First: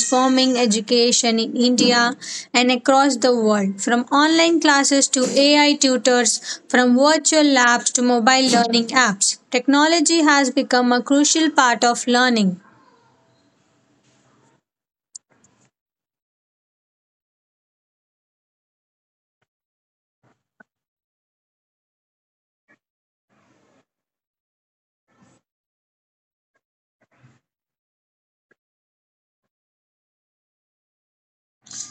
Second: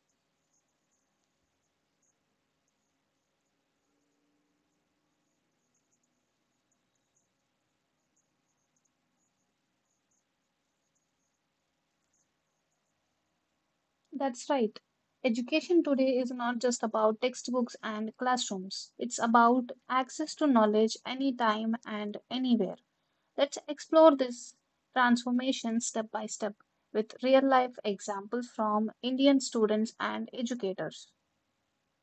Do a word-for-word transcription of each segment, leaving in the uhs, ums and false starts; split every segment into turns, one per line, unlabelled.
transforming education in India and across the world, from online classes to A I tutors, from virtual labs to mobile learning apps. Technology has become a crucial part of learning.
That's right. Education today is not just about textbooks and classrooms. It's about access to knowledge anytime and anywhere. Let's explore this transformation step by step with real life examples from Indian students and educators.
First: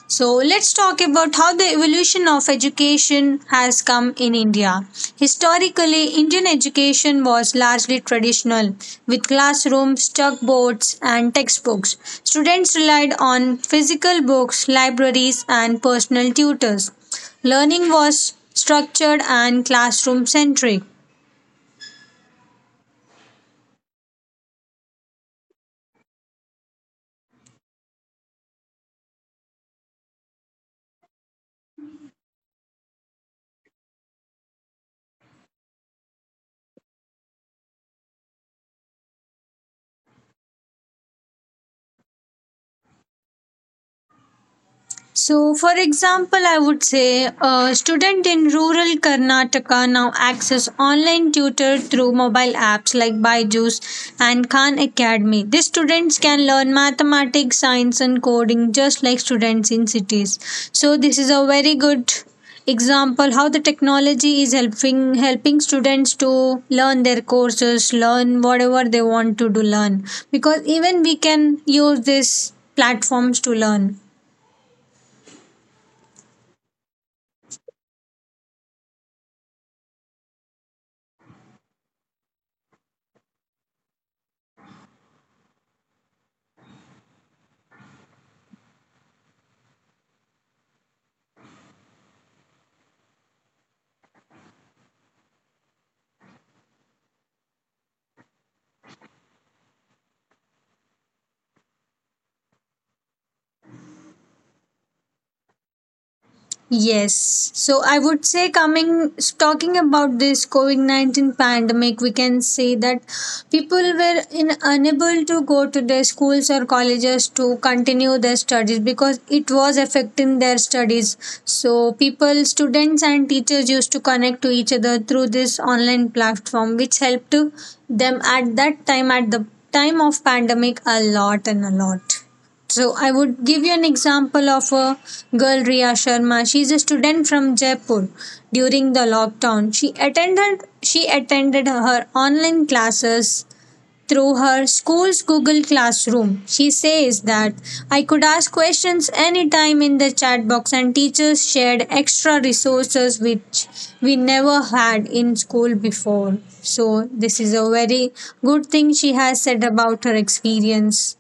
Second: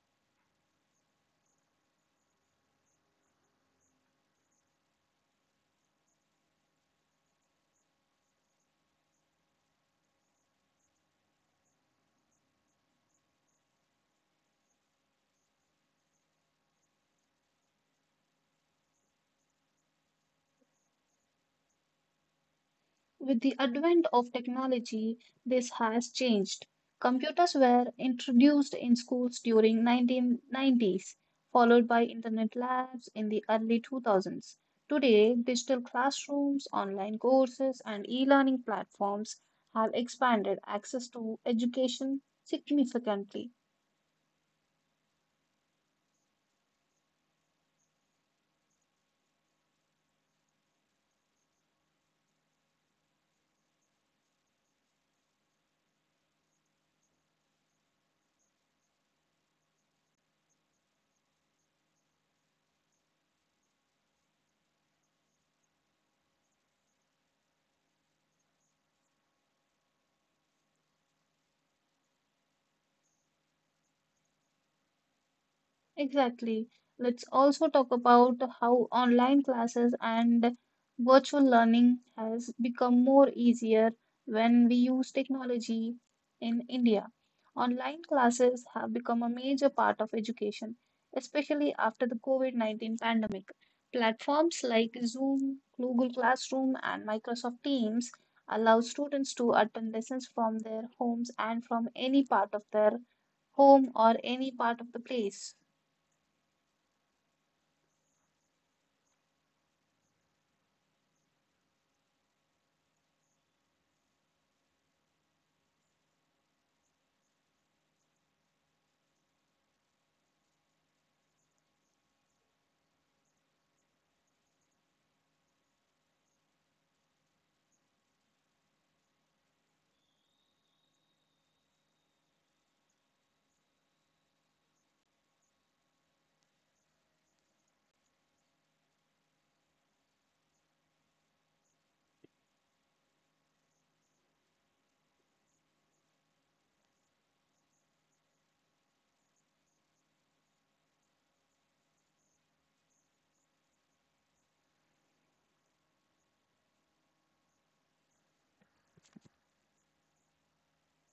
So let's talk about how the evolution of education has come in India. Historically, Indian education was largely traditional, with classrooms, chalkboards, and textbooks. Students relied on physical books, libraries, and personal tutors. Learning was structured and classroom centric.
With the advent of technology, this has changed. Computers were introduced in schools during nineteen nineties, followed by internet labs in the early two thousands. Today, digital classrooms, online courses, and e-learning platforms have expanded access to education significantly.
So, for example, I would say a student in rural Karnataka now access online tutor through mobile apps like Byju's and Khan Academy. These students can learn mathematics, science, and coding just like students in cities. So, this is a very good example how the technology is helping helping students to learn their courses, learn whatever they want to do, learn because even we can use these platforms to learn.
Exactly. Let's also talk about how online classes and virtual learning has become more easier when we use technology in India. Online classes have become a major part of education, especially after the COVID nineteen pandemic. Platforms like Zoom, Google Classroom, and Microsoft Teams allow students to attend lessons from their homes and from any part of their home or any part of the place.
Yes. So I would say coming talking about this COVID nineteen pandemic, we can say that people were in, unable to go to their schools or colleges to continue their studies because it was affecting their studies. So people, students and teachers used to connect to each other through this online platform which helped to them at that time at the time of pandemic a lot and a lot. So I would give you an example of a girl Riya Sharma. She is a student from Jaipur. During the lockdown, she attended she attended her online classes through her school's Google Classroom. She says that I could ask questions anytime in the chat box, and teachers shared extra resources which we never had in school before. So this is a very good thing she has said about her experience.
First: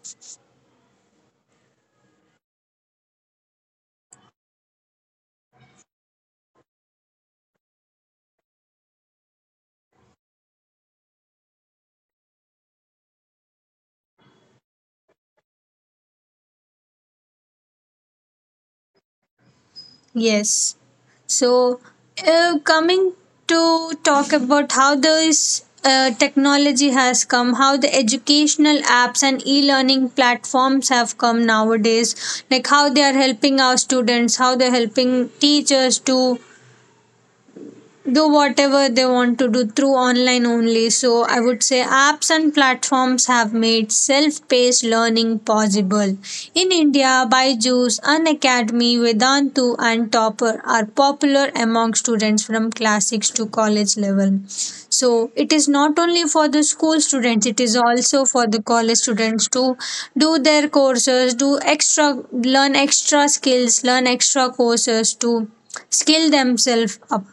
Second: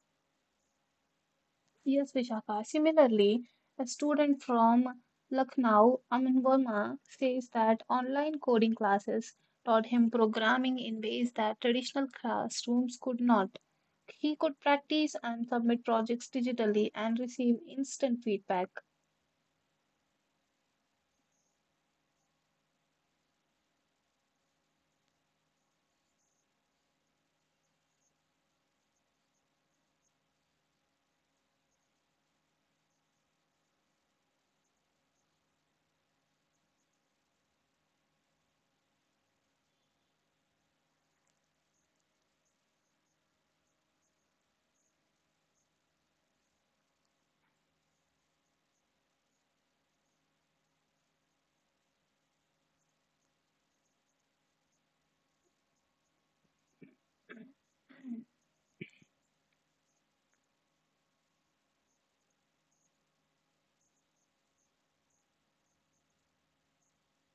Yes, Vishaka. Similarly, a student from Lucknow, Amin Verma, says that online coding classes taught him programming in ways that traditional classrooms could not. He could practice and submit projects digitally and receive instant feedback.
Yes. So, uh, coming to talk about how this uh, technology has come, how the educational apps and e learning platforms have come nowadays, like how they are helping our students, how they're helping teachers to do whatever they want to do through online only. So, I would say apps and platforms have made self paced learning possible. In India, Byju's, Unacademy, Vedantu, and Topper are popular among students from class six to college level. So, it is not only for the school students, it is also for the college students to do their courses, do extra, learn extra skills, learn extra courses to skill themselves up.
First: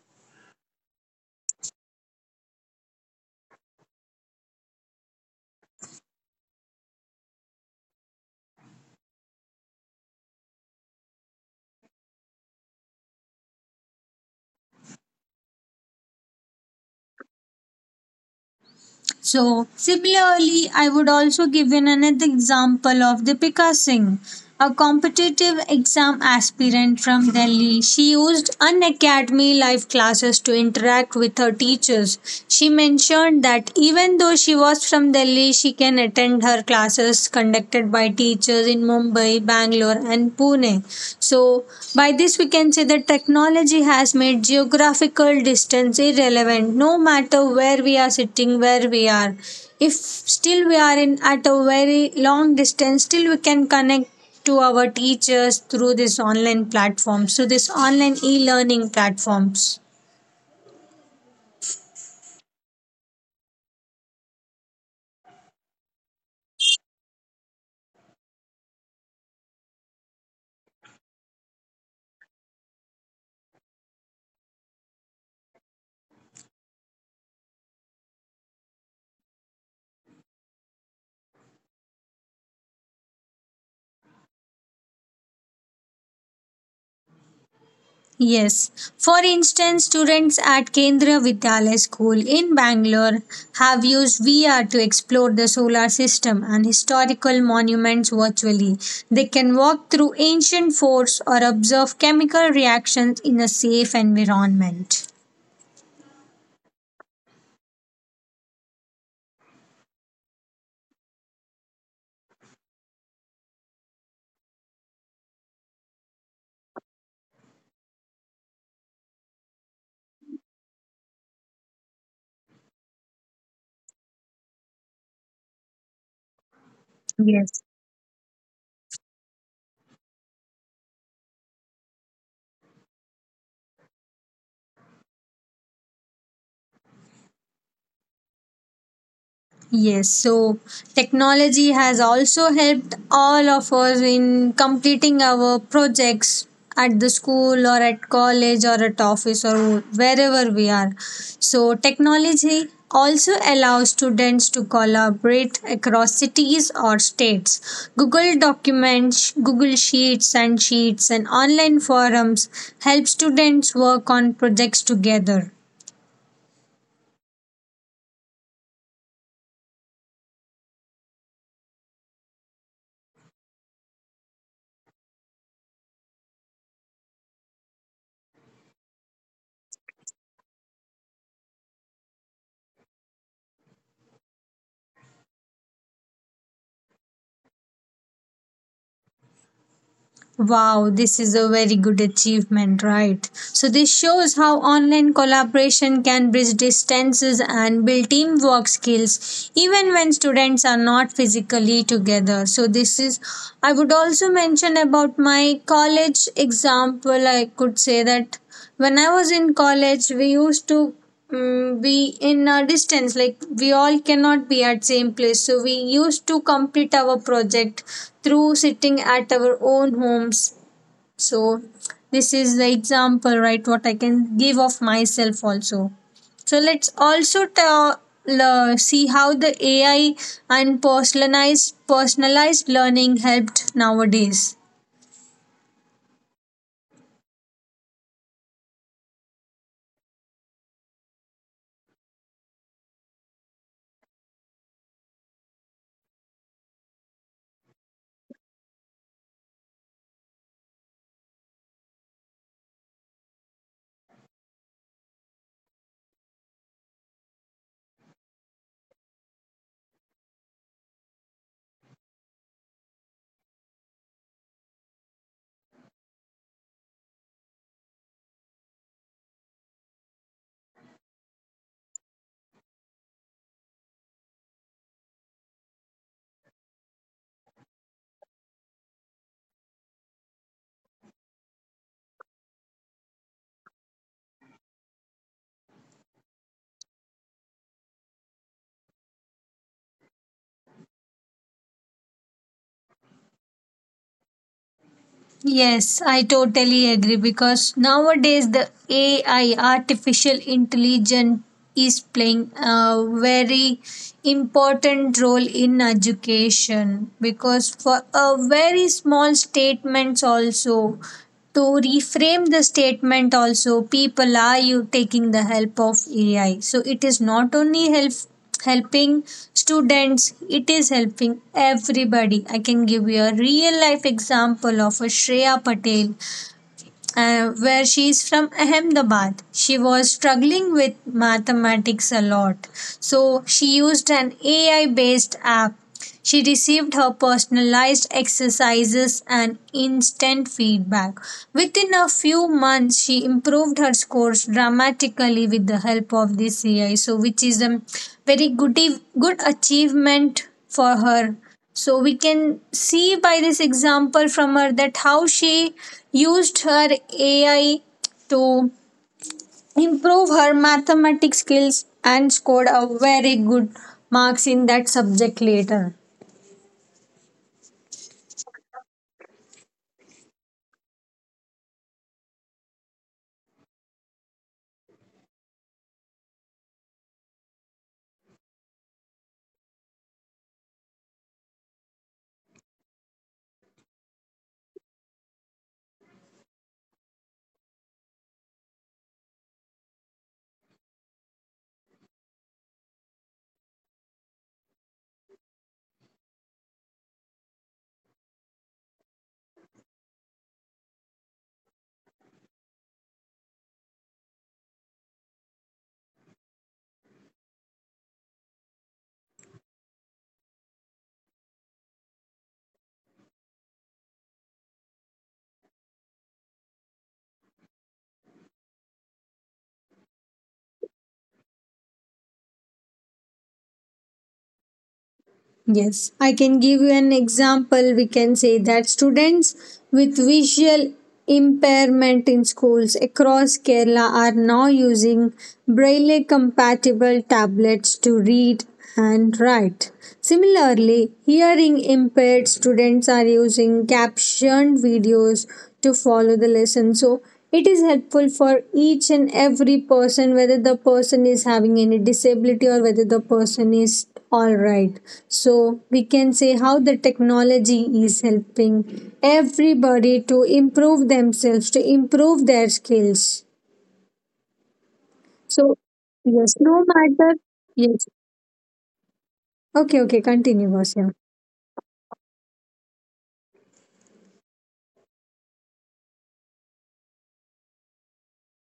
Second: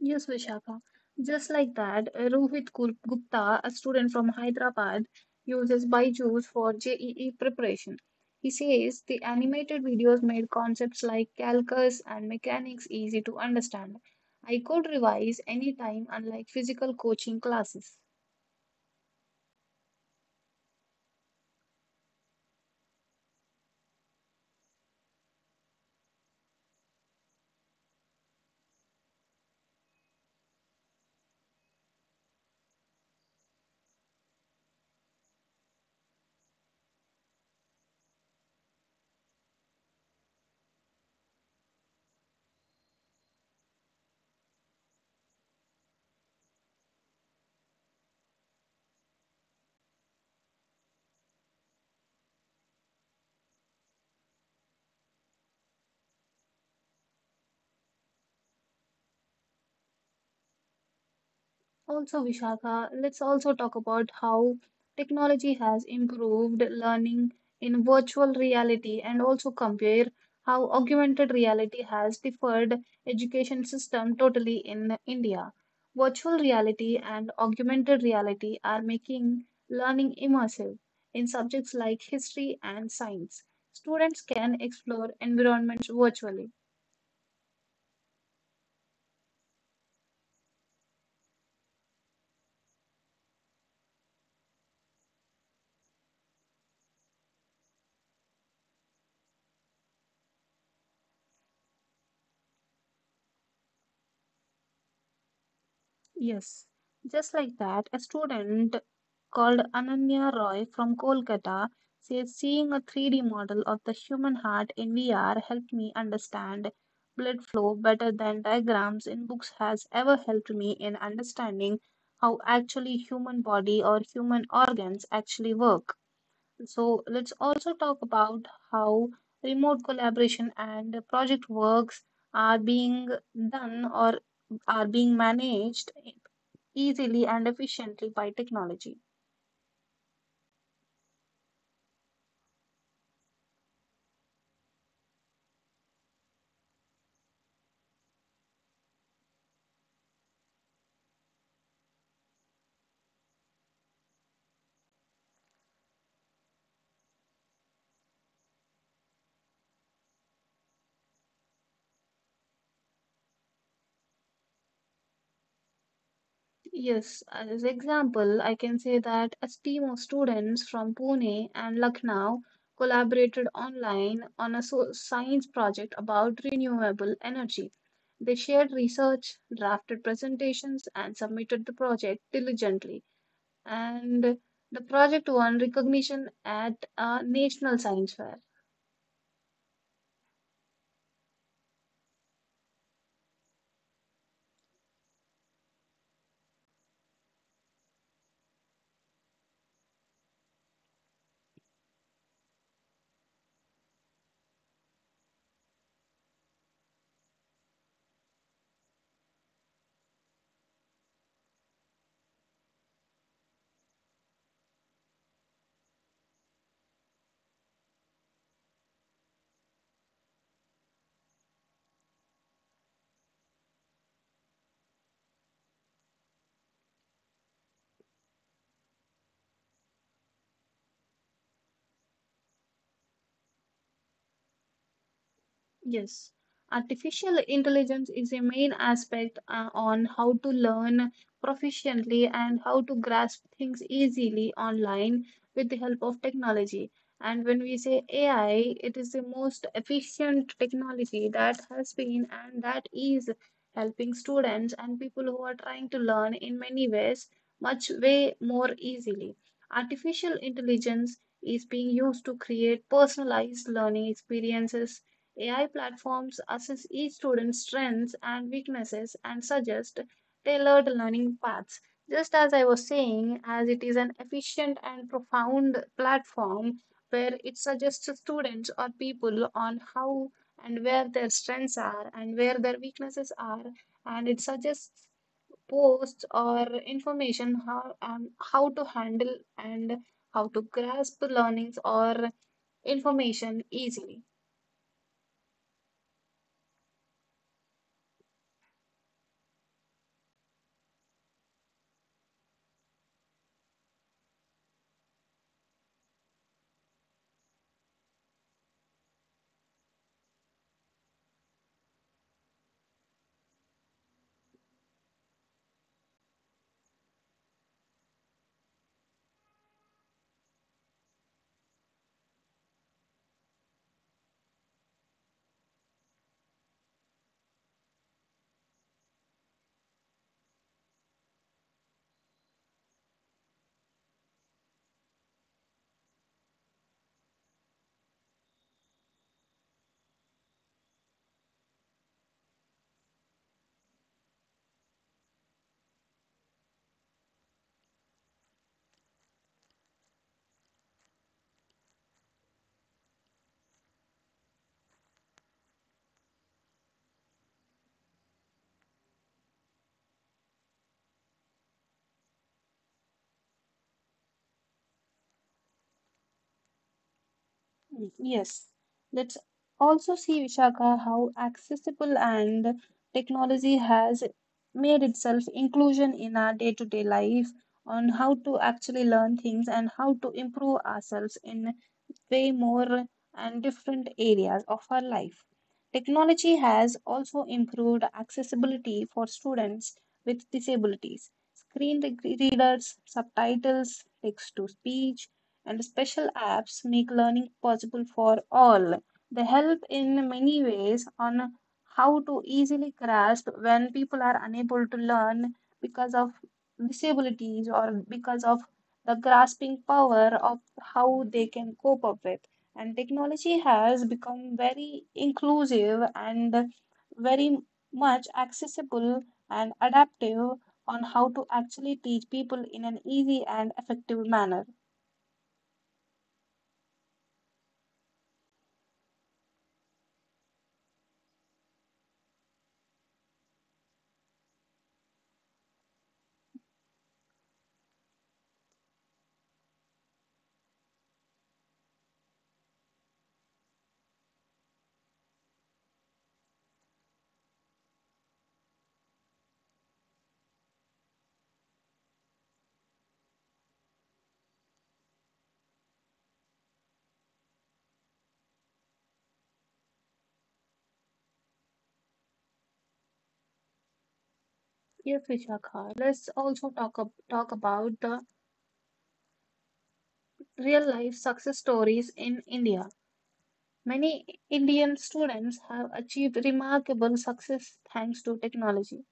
Yes, Vishakha. Just like that, uh, Rohit Gu- Gupta, a student from Hyderabad, uses Byju's for J E E preparation. He says the animated videos made concepts like calculus and mechanics easy to understand. I could revise anytime, unlike physical coaching classes.
So, similarly, I would also give in another example of Deepika Singh, a competitive exam aspirant from Delhi. She used unacademy live classes to interact with her teachers. She mentioned that even though she was from Delhi, she can attend her classes conducted by teachers in Mumbai, Bangalore, and Pune. So, by this, we can say that technology has made geographical distance irrelevant no matter where we are sitting, where we are. If still we are in at a very long distance, still we can connect to our teachers through this online platform. So, this online e learning platforms.
Also, Vishaka, let's also talk about how technology has improved learning in virtual reality and also compare how augmented reality has differed education system totally in India. Virtual reality and augmented reality are making learning immersive in subjects like history and science. Students can explore environments virtually.
Yes. For instance, students at Kendra Vidyalaya School in Bangalore have used V R to explore the solar system and historical monuments virtually. They can walk through ancient forts or observe chemical reactions in a safe environment.
Yes, just like that, a student called Ananya Roy from Kolkata says seeing a three D model of the human heart in V R helped me understand blood flow better than diagrams in books has ever helped me in understanding how actually human body or human organs actually work. So let's
Yes.
also talk about how remote collaboration and project works are being done or are being managed easily and efficiently by technology.
Yes, so technology has also helped all of us in completing our projects at the school or at college or at office or wherever we are. So, technology also allows students to collaborate across cities or states. Google Documents, Google Sheets and Sheets and online forums help students work on projects together.
Yes, as example, I can say that a team of students from Pune and Lucknow collaborated online on a so- science project about renewable energy. They shared research, drafted presentations, and submitted the project diligently. And the project won recognition at a national science fair.
Wow, this is a very good achievement, right? So, this shows how online collaboration can bridge distances and build teamwork skills even when students are not physically together. So, this is, I would also mention about my college example. I could say that when I was in college we used to mm be in a distance, like we all cannot be at same place, so we used to complete our project through sitting at our own homes. So this is the example, right? What I can give of myself also. So let's also ta- le- see how the AI and personalized personalized learning helped nowadays.
Yes, artificial intelligence is a main aspect uh, on how to learn proficiently and how to grasp things easily online with the help of technology. And when we say A I, it is the most efficient technology that has been and that is helping students and people who are trying to learn in many ways much way more easily. Artificial intelligence is being used to create personalized learning experiences. A I platforms assess each student's strengths and weaknesses and suggest tailored learning paths. Just as I was saying, as it is an efficient and profound platform where it suggests to students or people on how and where their strengths are and where their weaknesses are, and it suggests posts or information how um, how to handle and how to grasp learnings or information easily.
Yes, I totally agree because nowadays the A I, artificial intelligence, is playing a very important role in education because for a very small statements also to reframe the statement also people are you taking the help of AI. So it is not only help helping students, it is helping everybody. I can give you a real life example of a Shreya Patel, uh, where she is from Ahmedabad. She was struggling with mathematics a lot. So she used an A I based app. She received her personalized exercises and instant feedback. Within a few months, she improved her scores dramatically with the help of this A I. So, which is a very good, good achievement for her. So we can see by this example from her that how she used her A I to improve her mathematics skills and scored a very good marks in that subject later.
Mm, Yes, let's also see, Vishaka, how accessible and technology has made itself inclusion in our day-to-day life on how to actually learn things and how to improve ourselves in way more and different areas of our life. Technology has also improved accessibility for students with disabilities. Screen re- readers, subtitles, text to speech, and special apps make learning possible for all. They help in many ways on how to easily grasp when people are unable to learn because of disabilities or because of the grasping power of how they can cope up with. And technology has become very inclusive and very much accessible and adaptive on how to actually teach people in an easy and effective manner.
Yes, I can give you an example. We can say that students with visual impairment in schools across Kerala are now using braille compatible tablets to read and write. Similarly, hearing impaired students are using captioned videos to follow the lesson. So, it is helpful for each and every person whether the person is having any disability or whether the person is all right. So we can say how the technology is helping everybody to improve themselves, to improve their skills.
Yes,
So
Vishakha. Let's also
yes, no
talk, ab- talk
matter.
about the
Yes. Okay, okay,
real
continue,
life
Vasya.
success stories in India. Many Indian students have achieved remarkable success thanks to technology.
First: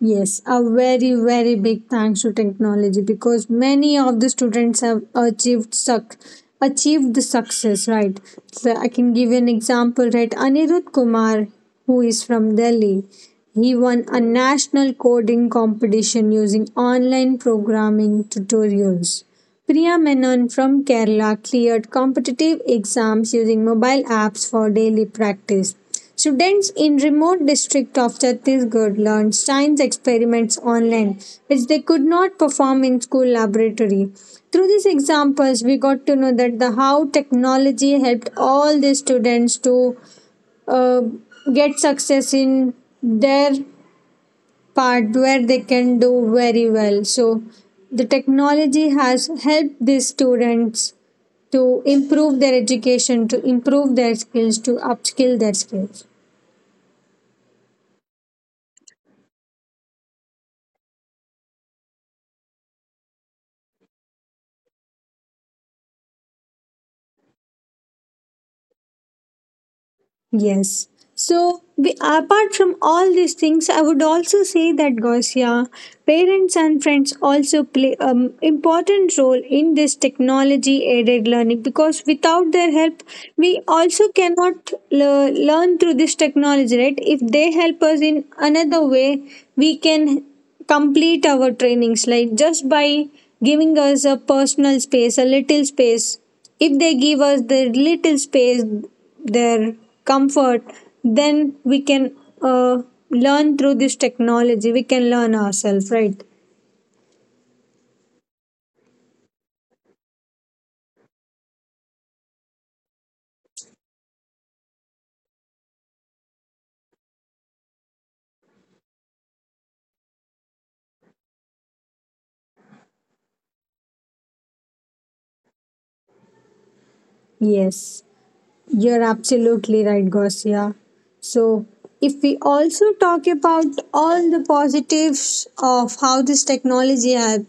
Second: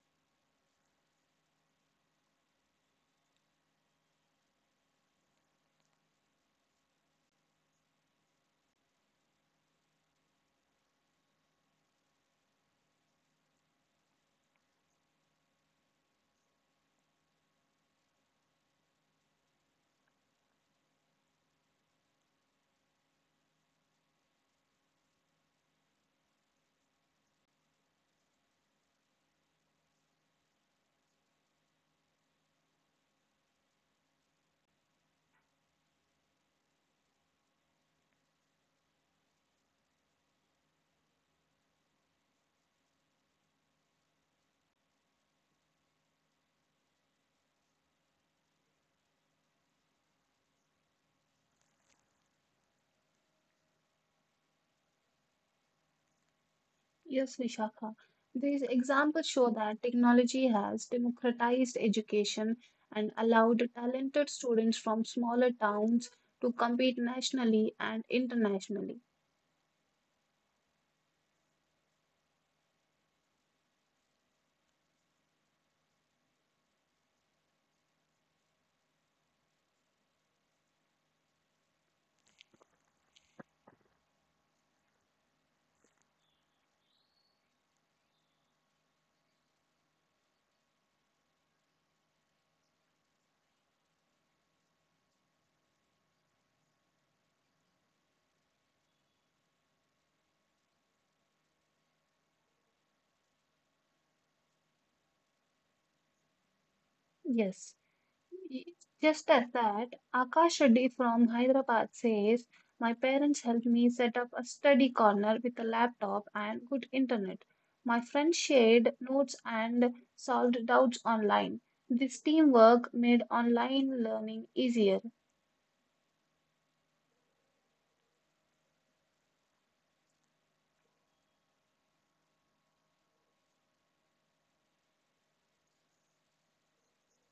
Yes, a very, very big thanks to technology because many of the students have achieved suc achieved the success, right? So I can give you an example, right? Anirudh Kumar, who is from Delhi, he won a national coding competition using online programming tutorials. Priya Menon from Kerala cleared competitive exams using mobile apps for daily practice. Students in remote district of Chhattisgarh learned science experiments online, which they could not perform in school laboratory. Through these examples, we got to know that the how technology helped all the students to uh, get success in their part where they can do very well. So the technology has helped these students to improve their education, to improve their skills, to upskill their skills.
Yes, Vishakha. These examples show that technology has democratized education and allowed talented students from smaller towns to compete nationally and internationally.
Yes. So, we, apart from all these things, I would also say that Gausia, parents and friends also play an important role in this technology aided learning because without their help, we also cannot le- learn through this technology, right? If they help us in another way, we can complete our trainings, like just by giving us a personal space, a little space, if they give us the little space, their comfort, then we can uh, learn through this technology. We can learn ourselves, right?
Yes. Just as that, Akash Reddy from Hyderabad says, "My parents helped me set up a study corner with a laptop and good internet. My friends shared notes and solved doubts online. This teamwork made online learning easier."
Yes, you're absolutely right, Gosia. So, if we also talk about all the positives of how this technology has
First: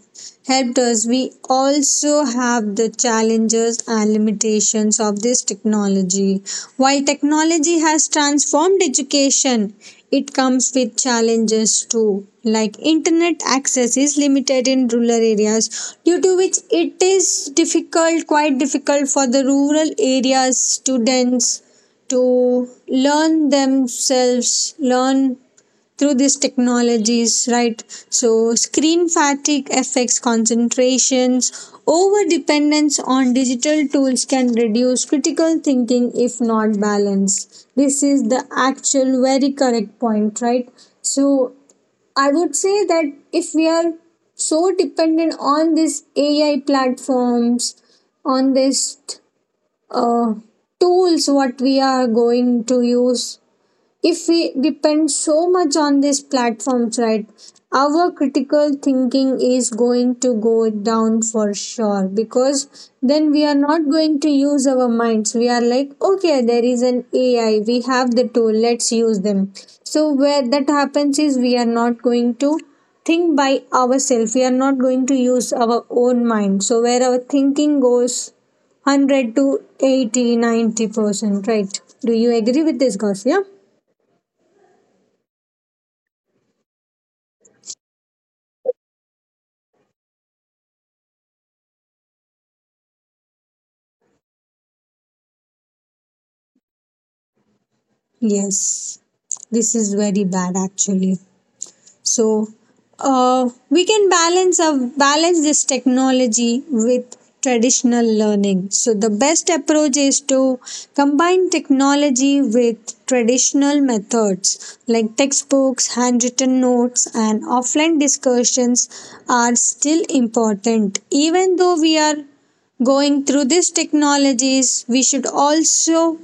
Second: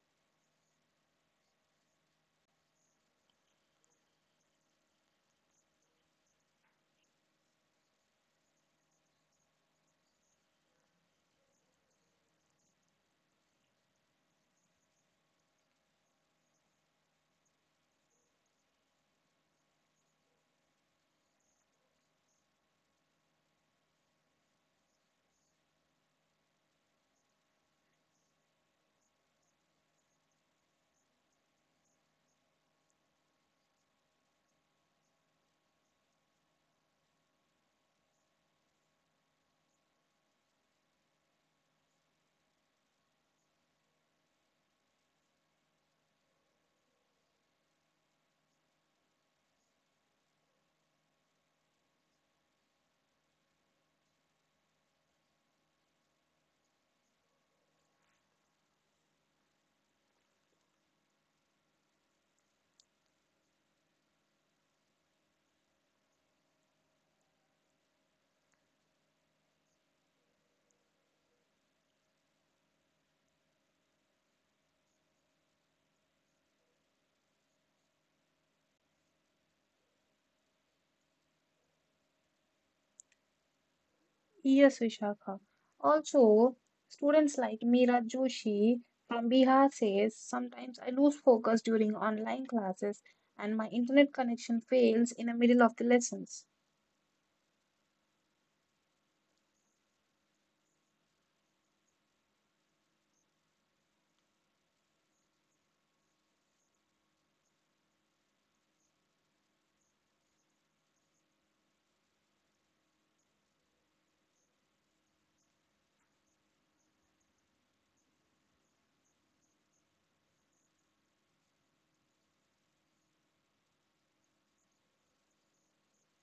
helped us, we also have the challenges and limitations of this technology. While technology has transformed education, it comes with challenges too, like internet access is limited in rural areas, due to which it is difficult, quite difficult for the rural areas students to learn themselves, learn through these technologies, right? So, screen fatigue affects concentrations. Over dependence on digital tools can reduce critical thinking if not balanced. This is the actual very correct point, right? So, I would say that if we are so dependent on these A I platforms, on these uh, tools, what we are going to use if we depend so much on these platforms, right? Our critical thinking is going to go down for sure because then we are not going to use our minds. We are like, okay, there is an AI, we have the tool, let's use them. So where that happens is we are not going to think by ourselves, we are not going to use our own mind, so where our thinking goes one hundred to eighty, ninety percent. Right? Do you agree with this, guys? Yeah.
Yes, Vishakha. Also, students like Meera Joshi from Bihar says, "Sometimes I lose focus during online classes and my internet connection fails in the middle of the lessons."
Yes, this is very bad actually. So, uh, we can balance uh, balance this technology with traditional learning. So the best approach is to combine technology with traditional methods like textbooks, handwritten notes, and offline discussions are still important. Even though we are going through these technologies, we should also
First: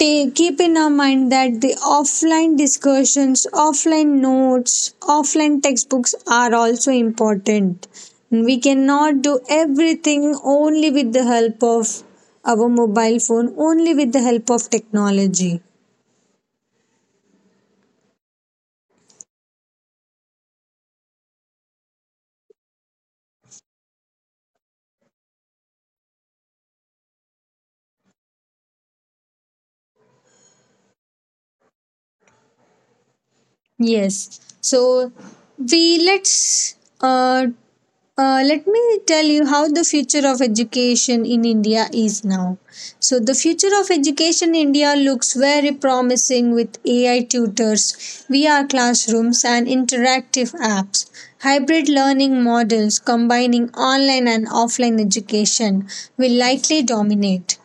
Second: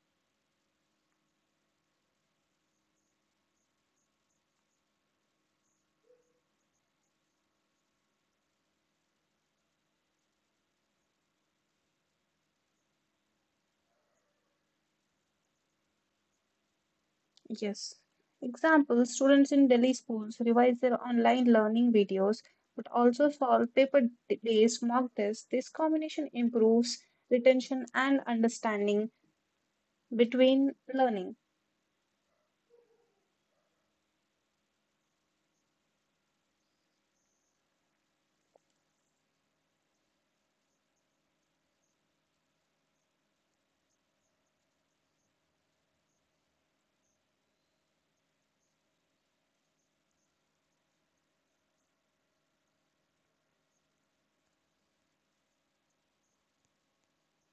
take keep in our mind that the offline discussions, offline notes, offline textbooks are also important. We cannot do everything only with the help of our mobile phone, only with the help of technology.
Yes. Example, students in Delhi schools revise their online learning videos but also solve paper-based mock tests. This combination improves retention and understanding between learning.
Yes. So we let's uh, uh, let me tell you how the future of education in India is now. So the future of education in India looks very promising with A I tutors, V R classrooms and interactive apps, hybrid learning models combining online and offline education will likely dominate.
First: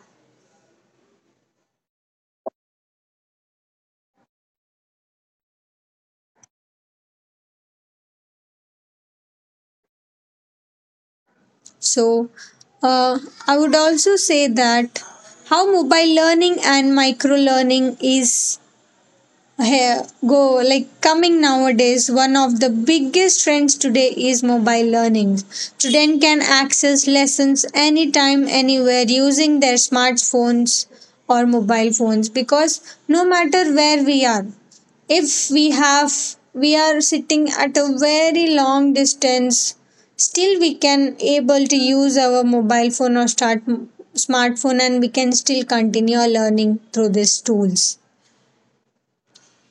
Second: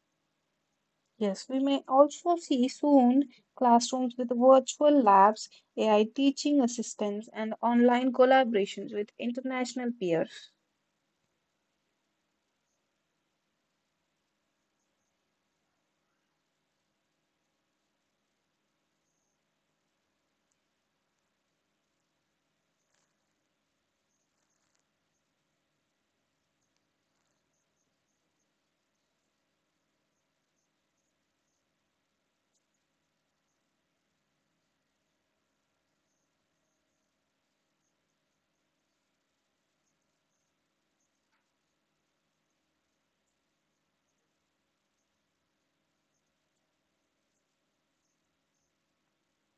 Yes, we may also see soon classrooms with virtual labs, A I teaching assistants, and online collaborations with international peers.
So, uh, I would also say that how mobile learning and micro learning is here go like coming nowadays. One of the biggest trends today is mobile learning, student can access lessons anytime anywhere using their smartphones or mobile phones because no matter where we are, if we have we are sitting at a very long distance, still we can able to use our mobile phone or start smartphone and we can still continue our learning through these tools.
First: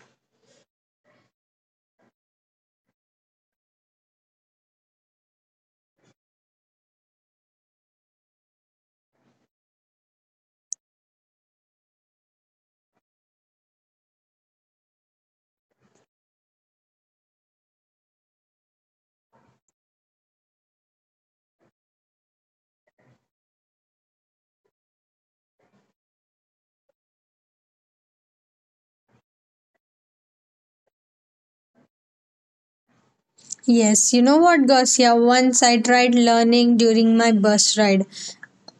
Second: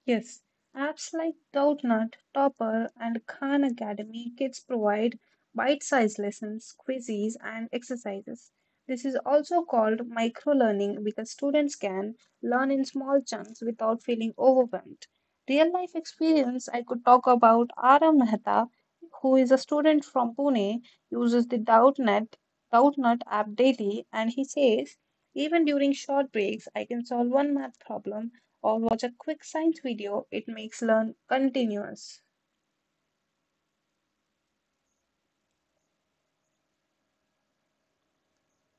Yes, apps like Doubtnut, Topper, and Khan Academy Kids provide bite sized lessons, quizzes, and exercises. This is also called micro learning because students can learn in small chunks without feeling overwhelmed. Real life experience I could talk about Ara Mehta, who is a student from Pune, uses the Doubtnut, Doubtnut app daily, and he says, "Even during short breaks, I can solve one math problem or watch a quick science video, it makes learn continuous."
Yes, you know what, Garcia. Once I tried learning during my bus ride.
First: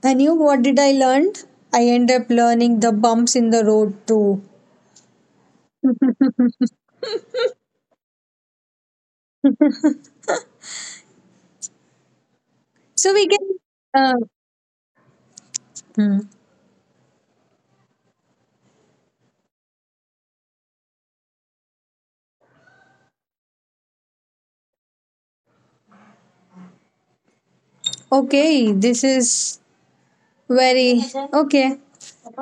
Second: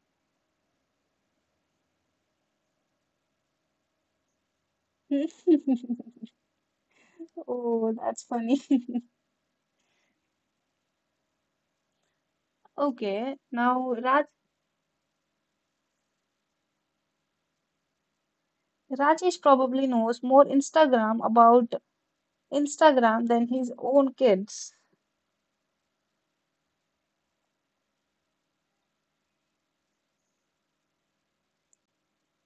And you, what did I learn? I ended up learning the bumps in the road too.
Oh, that's funny.
So we
Okay,
can.
now
Uh,
Raj
hmm.
Rajesh probably knows more Instagram about Instagram than his own kids.
Okay, this is very. Okay,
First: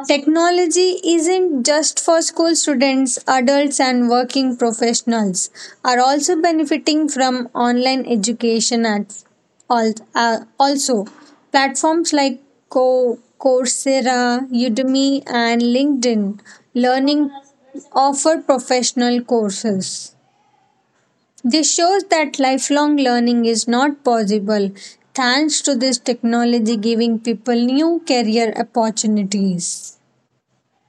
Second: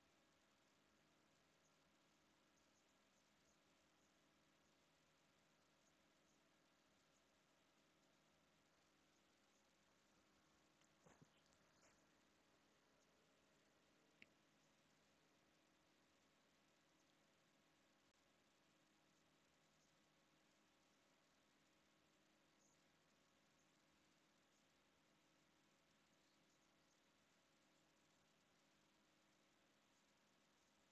technology isn't just for school students, adults, and working professionals are also benefiting from online education at all, uh, also platforms like Co- Coursera, Udemy, and LinkedIn Learning offer professional courses. This shows that lifelong learning is not possible thanks to this technology giving people new career opportunities.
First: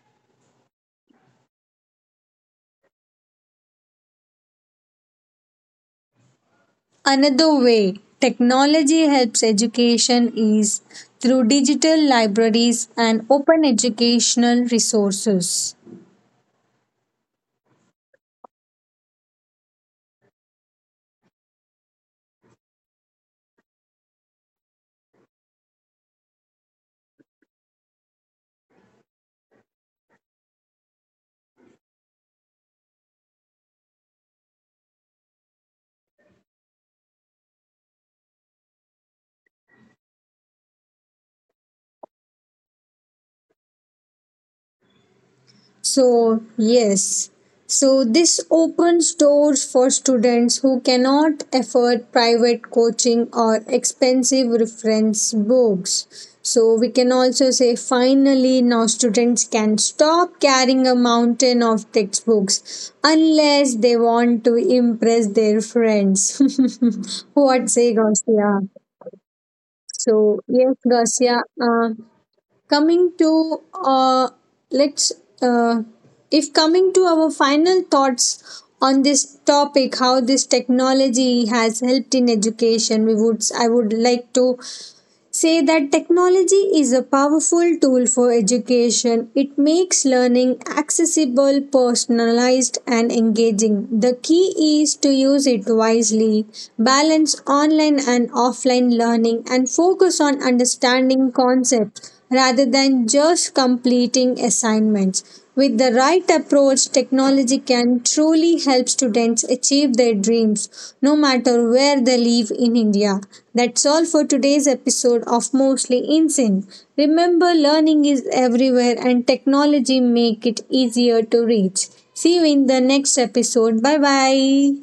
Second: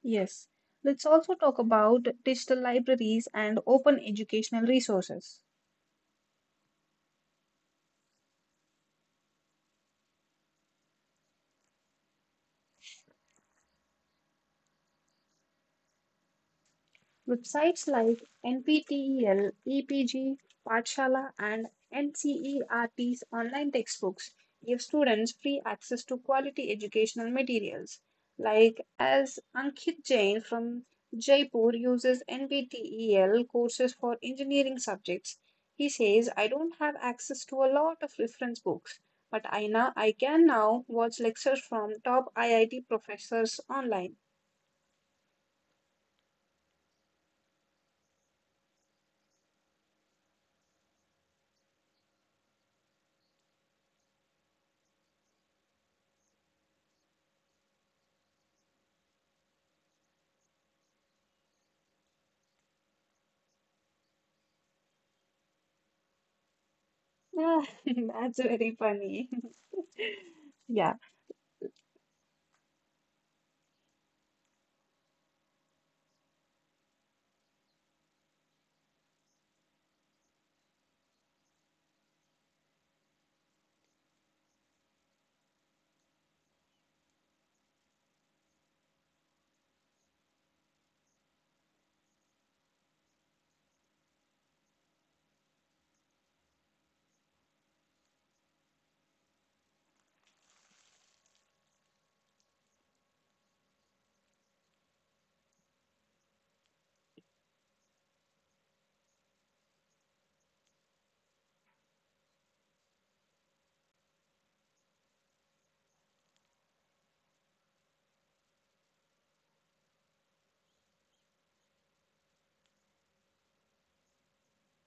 Yes, let's also talk about digital libraries and open educational resources.
Another way technology helps education is through digital libraries and open educational resources.
Websites like N P T E L, E P G, Patshala, and N C E R T's online textbooks give students free access to quality educational materials. Like as Ankit Jain from Jaipur uses N P T E L courses for engineering subjects, he says, "I don't have access to a lot of reference books, but I, now, I can now watch lectures from top I I T professors online."
So, yes. So, this opens doors for students who cannot afford private coaching or expensive reference books. So, we can also say finally, now students can stop carrying a mountain of textbooks unless they want to impress their friends. What say,
That's
Gausia?
very funny.
So, yes,
Yeah.
Gausia. Uh, coming to uh, let's uh, if coming to our final thoughts on this topic, how this technology has helped in education, we would I would like to say that technology is a powerful tool for education. It makes learning accessible, personalized, and engaging. The key is to use it wisely, balance online and offline learning, and focus on understanding concepts rather than just completing assignments. With the right approach, technology can truly help students achieve their dreams, no matter where they live in India. That's all for today's episode of Mostly Insane. Remember, learning is everywhere and technology make it easier to reach. See you in the next episode. Bye bye.